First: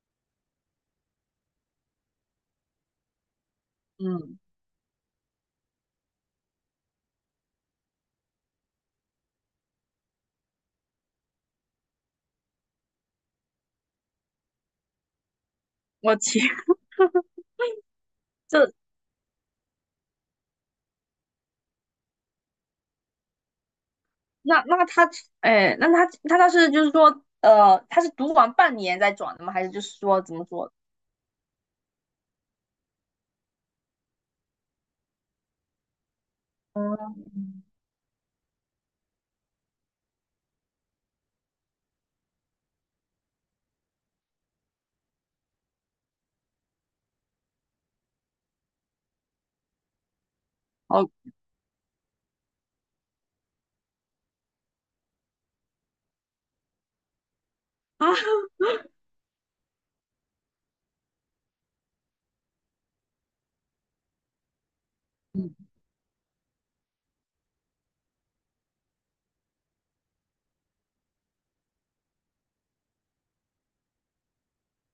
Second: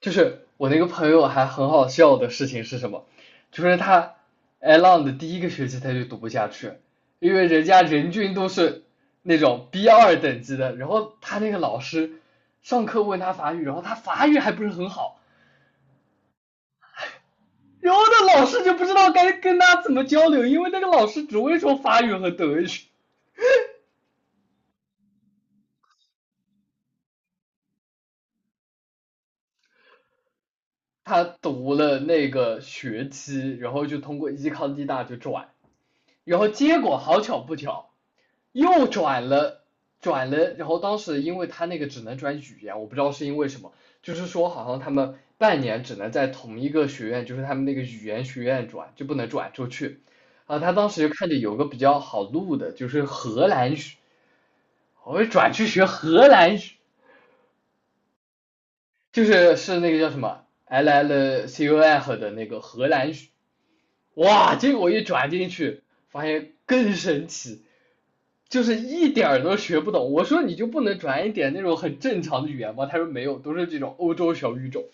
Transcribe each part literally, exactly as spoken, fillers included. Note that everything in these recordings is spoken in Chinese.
就是我那个朋友还很好笑的事情是什么？就是他 嗯，a l o n 的第一个学期他就读不下去，因为人家人均都是那种 B 二等级的，然后他那个老师上课问他法语，然后他法语还不是很好，我天，然后那老师就这不知道该跟他怎么交流，因为那个老师只会说法语和德语。那那他，哎，那他他他是就是说，呃，他是读完半年再转的吗？还是就是说怎么说？他读了那个学期，然后就通过依康地大就转，然后结果好巧嗯，不巧，又转了转了，然后当时因为他那个只能转语言，我不知道是因为什么，就是说好像他们半年只能在同一个学院，就是他们那个语言学院转，就不能转出去。啊，他当时哦，就看着有个比较好录的，就是荷兰语，我就转去学荷兰语，啊，就是是那个叫什么 L L C U F 的那个荷兰语。哇，结果一转进嗯，去，发现更神奇。就是一点儿都学不懂。我说你就不能转一点那种很正常的语言吗？他说没有，都是这种欧洲小语种。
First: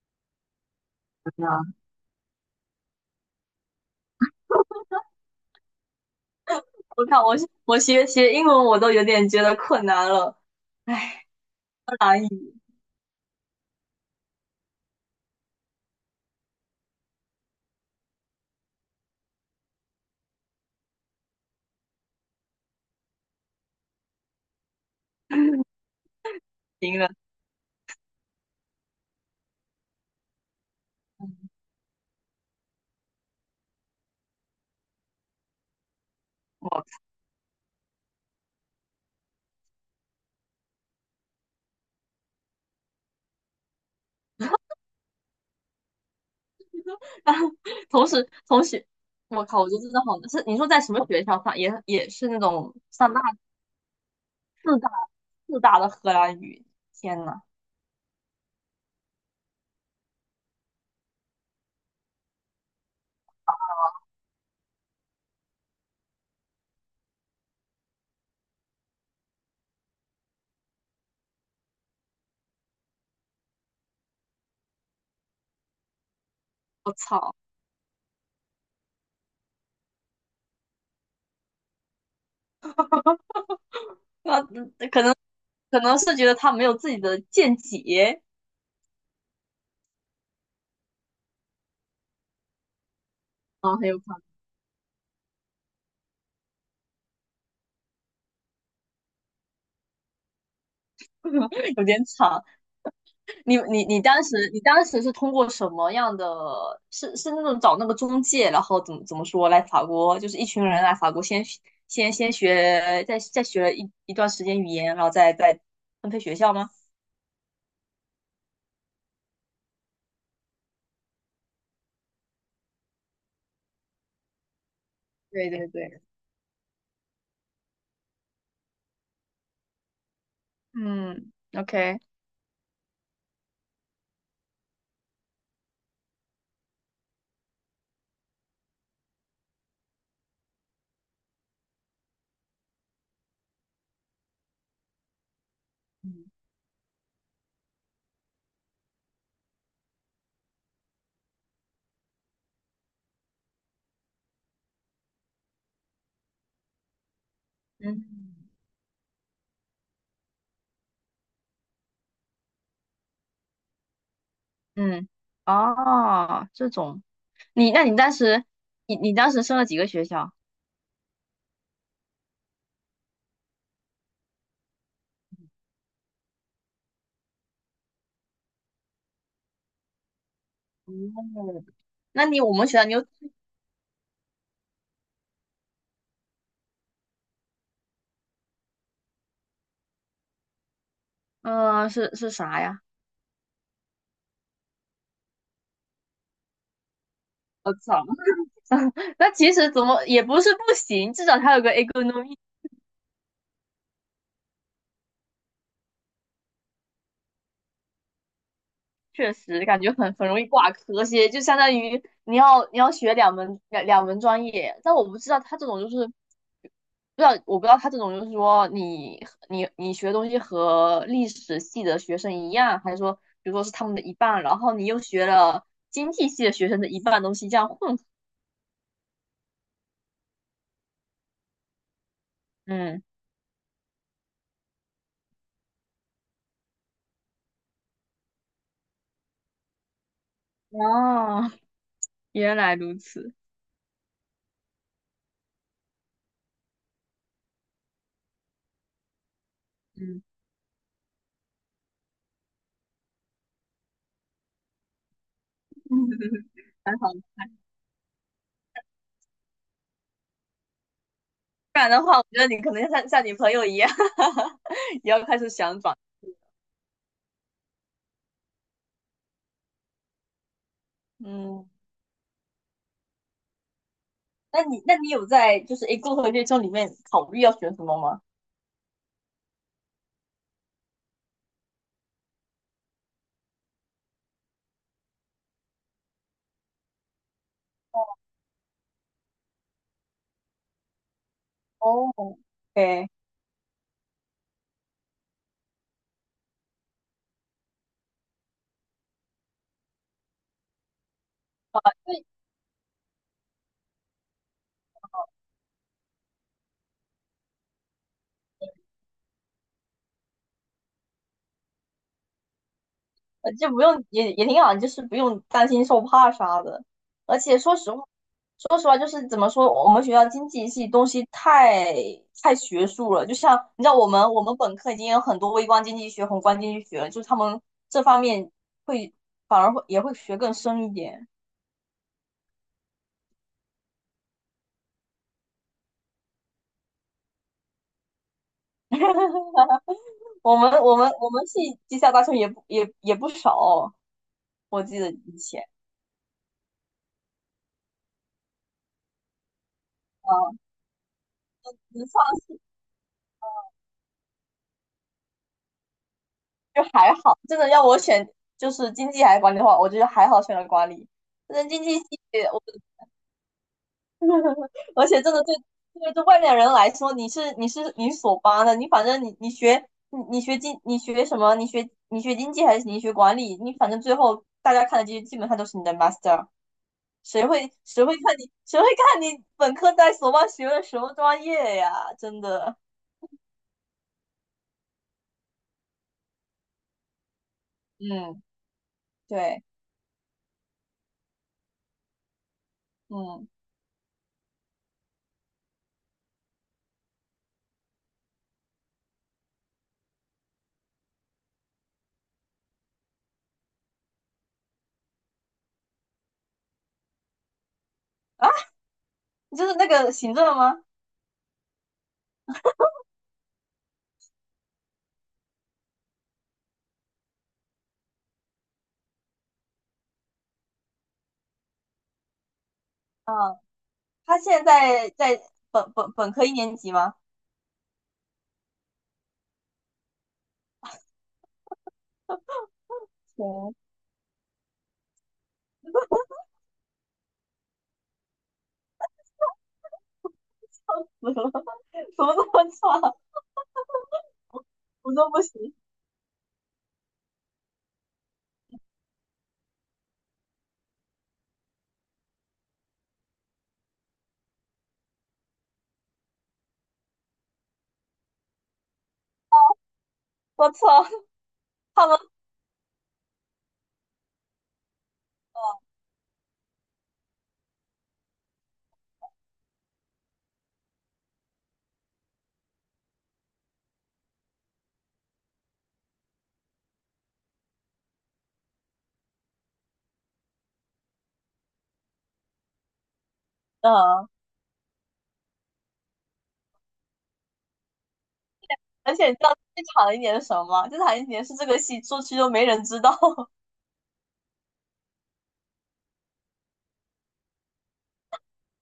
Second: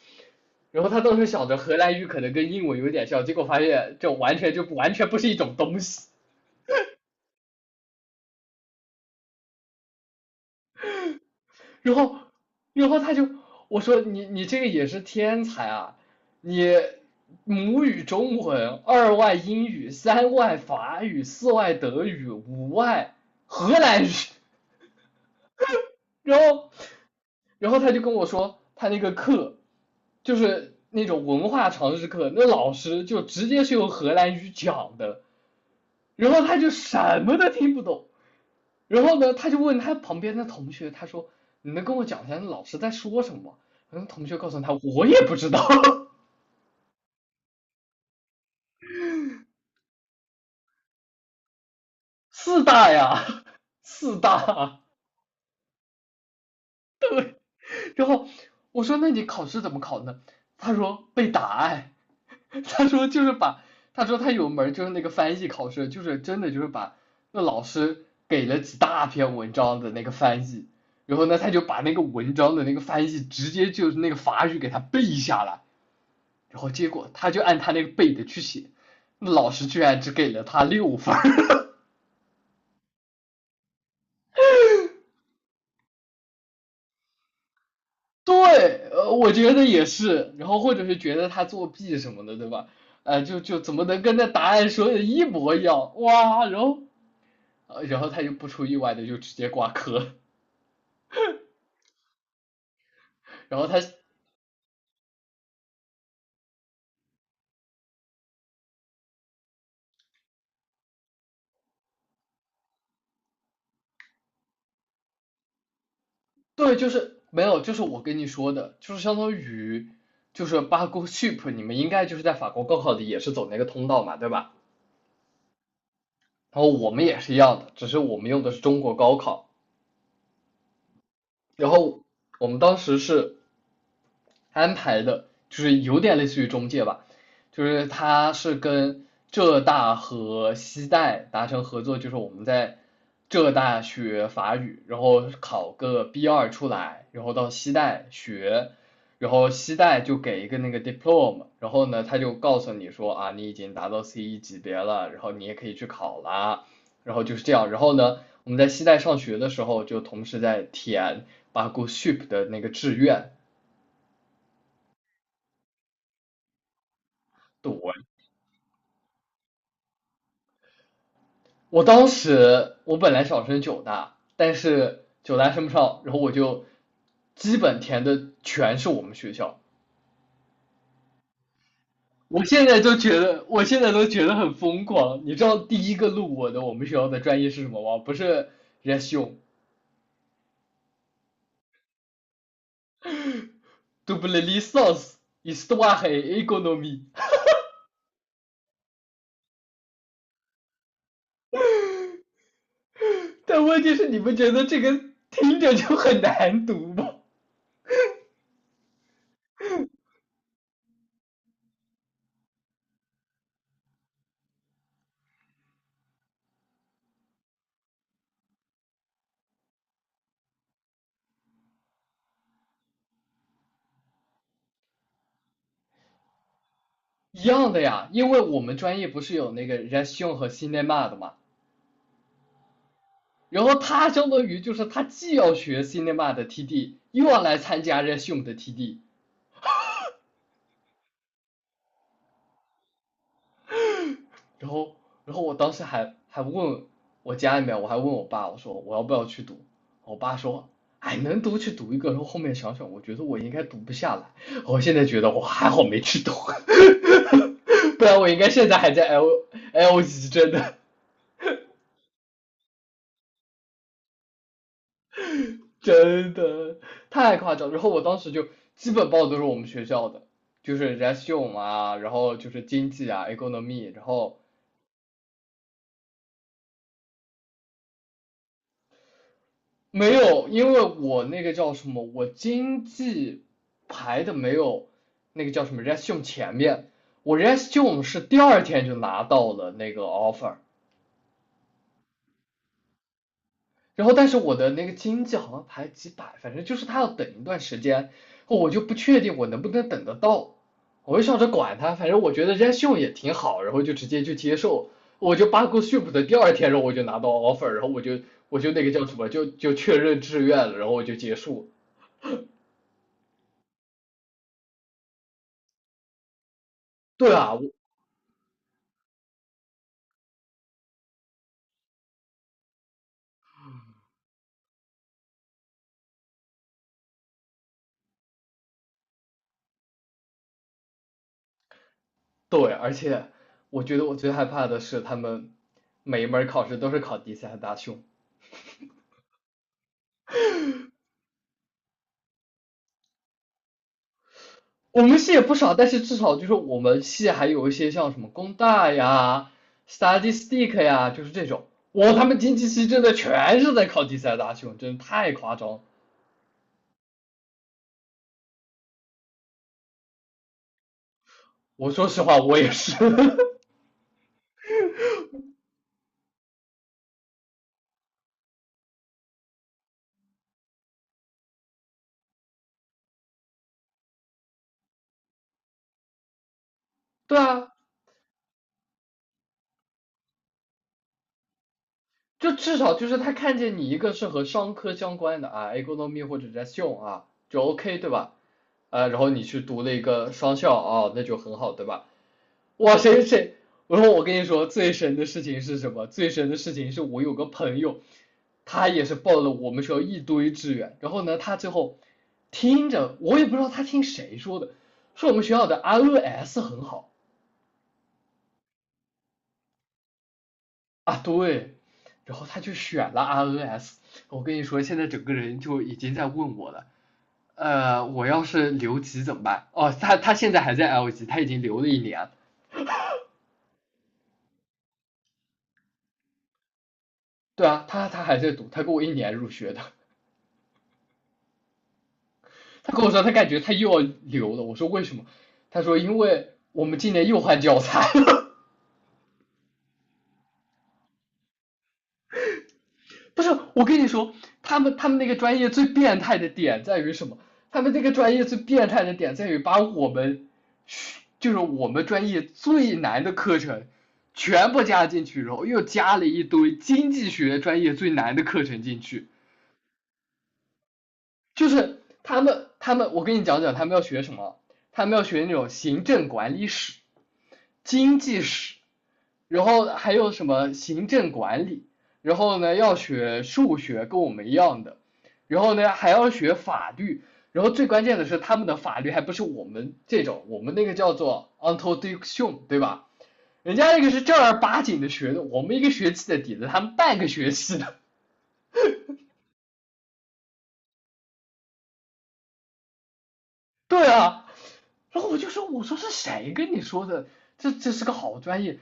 然后他当时怎想着么荷兰语可能跟英文有点像，结果发现这完全就完全不是一种东西。我看我我学学英文我都有点觉得困难了，唉，然后，难以然后他就我说你你这个也是天才啊，你母语中文，二外英语，三外法语，四外德语，五外荷兰语。然后，行了。然后他就跟我说，他那个课就是那种文化常识课，那老师就直接是用荷兰语讲的，然后他就我 什么都听不懂。然后呢，他就问他旁边的同学，他说：“你能跟我讲一下那老师在说什么吗？”然后同学告诉他：“我也不知道，同时同时，我靠，我觉得真的好难。是你说在什么学校上？也也是 那四种大上大呀，四大。”四大的荷兰语？天呐，然后我说那你考试怎么考呢？他说背答案。他说就是把，他说他有门就是那个翻译考试，就是真的就是把那老师给了几大篇文章的那个翻译，然后呢他就把那个文章的那个翻译直接就是那个法语给他背下来，然后结我果他操！就按他那个背的去写，那老师居然只给了他六分。 那可能可能是觉得他没有自己的见解对，呃，我觉得也是，然后或者是觉得他作弊什么的，对吧？呃，就就怎啊，么很有能可跟能。 那答案说的一模一样？哇，然后呃，然后他就不出意外的就直接挂科。有点长。你然后他你你当时你当时是通过什么样的？是是那种找那个中介，然后怎么怎么说来法国，就是一群人来法国先学先先学，再再学了一一段时间语言，然后再再分配学校吗？对，就是没有，就是我跟你说的，就是相当于就是八股 ship，你们应该就是在法国高考里也是走那个通道嘛，对吧？对对对，然后我们也是一样的，只是我们用的是中国高考。嗯然，OK，后我们当时是安排的，就是有点类似于中介吧，就是他是跟浙大和西大达成合作，就是我们在浙大学法语，然后考个 嗯 B 二出来，然后到西大学，然后西大就给一个那个 diploma，然后呢他就告诉你说啊，你已经达到 C 一级别了，然后你也可以去考啦。然后就是这样。然后嗯呢，我们在西带上学的时候，就同时在填巴股 s h i p 的那个志愿。嗯，哦，这种。你对，那你当时，你你当时升了几个学校？我当时我本来想申九大，但是九大申不上，然后我就基本填的全是我们学校。哦，那你我我现们学在校你都有觉得，我现在都觉得很疯狂。你知道第一个录我的我们学校的专业是什么吗？不是 r e s u m， 嗯，是是啥呀？double licence histoire et économie。我操，那其实怎么也不是不行，至少它有个 economy。但问题是，你不觉得这个听着就很难读吗？确实感觉很很容易挂科些，就相当于你要你要学两门两两门专业，但我不知道他这种就是，不知道我不知道他这种就是说你你你学东西和历史系的学生一样，还是说比如说是他们的一半，然后你又学了经济系的学生的一半东一西这样样的混合。呀，因为我们专业不是有那个 r e s i o n 和 cinema 的嘛，嗯，然后他相当于就是他既要学 cinema 的 T D，又要来参加 r e s i o n 的 T D。哦，原来如此。然后然后我当时还还问我家里面，我还问我爸，我说我要不要去读，我嗯，爸说。哎，能读去读一个，然后后面想想，我觉得我应该读不下来。我现在觉得我还好没去读。还好。不然我应该现在还在 L L g， 真的。不然的话，我觉得你可能像像你朋友一样，也要开始想转。真的太夸张。然后我当时就基本报的都是我们学校的，就是 r e s u m e 嗯，啊，然后就是经济啊，economy。然后那你那你有在就是 A 共和月中里面考虑要选什么吗？没有，因为我那个叫什么，我经济排的没有那个叫什么 r e s u m e 前面，我 r e s u m e 是第二天就拿到了那个 offer，哦，对，然后但是我的那个经济好像排几百，反正就是他要等一段时间，我就不确定我能不能等得到，我就想着管他，反正我觉对得人家秀也挺好，然后就直接就接受，我就八股 ship 的第二天，然后我就拿到 offer，然后我就我就那个叫什么，就就确认志愿了，然后我就结束。呃就不用也也挺好，就是不用担心受怕啥的。对而啊，且我说实话，说实话就是怎么说，我们学校经济系东西太太学术了，就像你知道我们我们本科已经有很多微观经济学、宏观经济学了，就是他们这方面会反而会也会学更深一点。对，而且我觉得我最害怕的是他们每一门考试都是考第三大凶。我们我们我们系地下大学也不也也不少，我记我得们系以也不前，少，但是至少就是我们系还有一些像什么工大呀、s t u d y 啊，s t i c k 呀，就是这种。文我他们上经济系真的全是在考第三大修，真的太夸张。就还好。真的要我选就是经济还是管理的话，我觉得还好选了管理。但是经我济系说实话，我我，也是。而且真的对对对外面人来说，你是你是你是所八的，你反正你你学你你学经你学什么，你学你学经济还是你学管理，你反正最后大家看的基基本上都是你的 master。对谁啊，会谁会看你谁会看你本科在所望学的什么专业呀？真就的，至少就是他看见你一个是和商科相关的啊，economy 或者 gestion 啊，就 OK 对吧？嗯，呃，然后你去对，读了一个商校啊，那就很好对吧？哇，谁嗯，谁？我说我跟你说，最神的事情是什么？最神的事情是我有个朋友，他也是报了我们学校一堆志愿，然后呢，他最后听着我也不知道他听谁说的，说我们学校的 R N S 很好就是那个行政吗？啊，对，然后他就选了 R N S。我跟你说，现在整个人就已经在问我了。呃，我要是留级怎么办？哦，他他现在还在 L 级，他已经留了一年。他现在在在本本本科一年级吗？对啊，他他还在读，他跟我一年入学的。他跟我说他感觉他对，又要留了，我说为什么？他说因为我们今年又换教材了。怎么 怎么这么差？不是，我跟你说，他们他我们那都个不专业行，最变态的点在于什么？他们这个专业最变态的点在于把我们就是我们专业最难的课程全部加进去，然后又加了一堆经济学专业最难的课程进去。我操！就是他们，他们他们，我跟你讲讲他们要学什么，他们要学那种行政管理史、经济史，然后还有什么行政管理，然后呢要学数学，跟我们一样的，然后呢还要学法律，然后最关键的是他们的法律还不是我们这种，我们那个叫做 o n t o d i c t i o n 对吧？人家那个是嗯，正儿八经的学的，我们一个学期的底子，他们半个学期的。而且你知道最惨的一年是什么吗？最惨的一年是这个系出去都没人知道。对啊，然后我就说，我说是谁跟你说的？这这是个好专业。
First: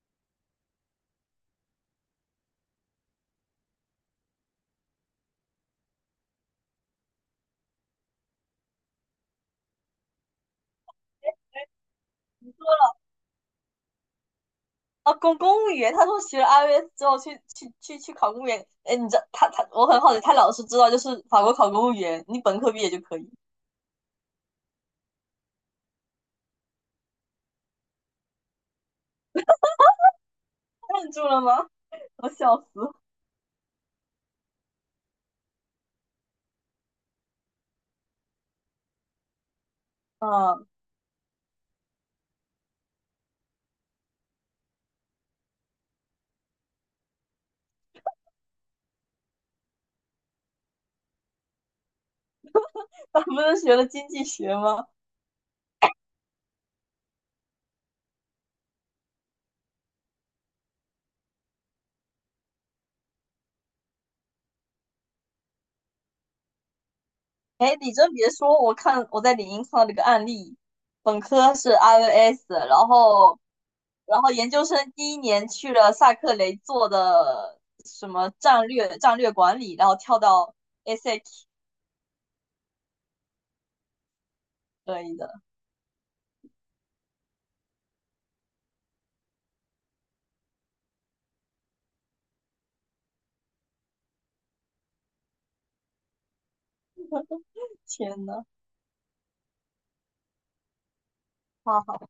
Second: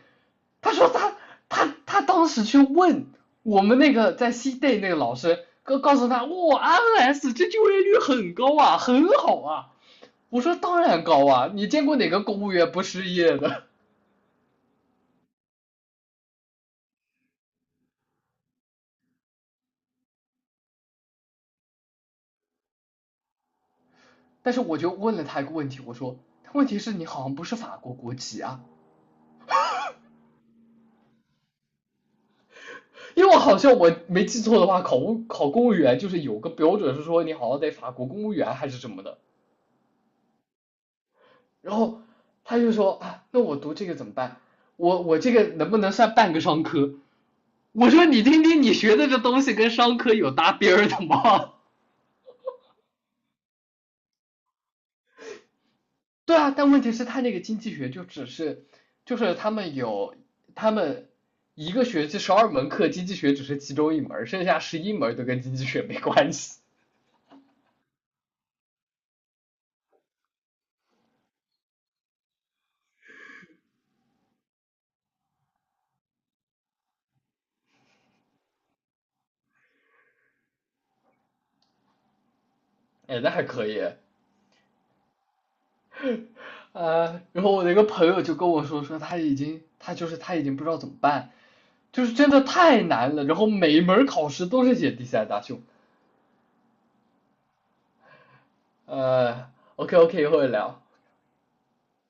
他说他他他当时去问我们那个在西 day 那个老师，告告诉他，哇 r s 这就业率很高啊，很好啊。我说当然高啊，你见过哪个公务员不失业的？啊，公公务员，他说学了 i e L T s 之后去去去去考公务员。哎，你知道他他我很好奇，他老是知道就是法国考公务员，你本科毕业就可以。但是我就问了他一个问题，我说，问题是你好像不是法国国籍啊，愣住了吗？我笑死。因为我好像我没记错的话，考公考公务员就是有个标准是说你好像得法国公务员还是什么的。嗯，然后他就说啊，那我读这个怎么办？我我这个能不能算半个商科？我说你听听，你学的这东西跟商科有搭边儿的吗？他不是学了经济学吗？对啊，但问题是，他那个经济学就只是，就是他们有他们一个学期十二门课，经济学只是其中一门剩下十一门都跟经济学没关系。哎，你真别说，我看我在领英看到这个案例，本科是 i e L T s 然后然后研究生第一年去了萨克雷做的什么战略战略管理，然后跳到 s a c 哎，那还可以啊。可以的。呃，然后我的一个朋友就跟我说，说他已经他就是他已经不知道怎么办，就是真的太难了，然后每一门考试都是写第三大胸。天呐！呃，OK OK，一会儿聊。啊，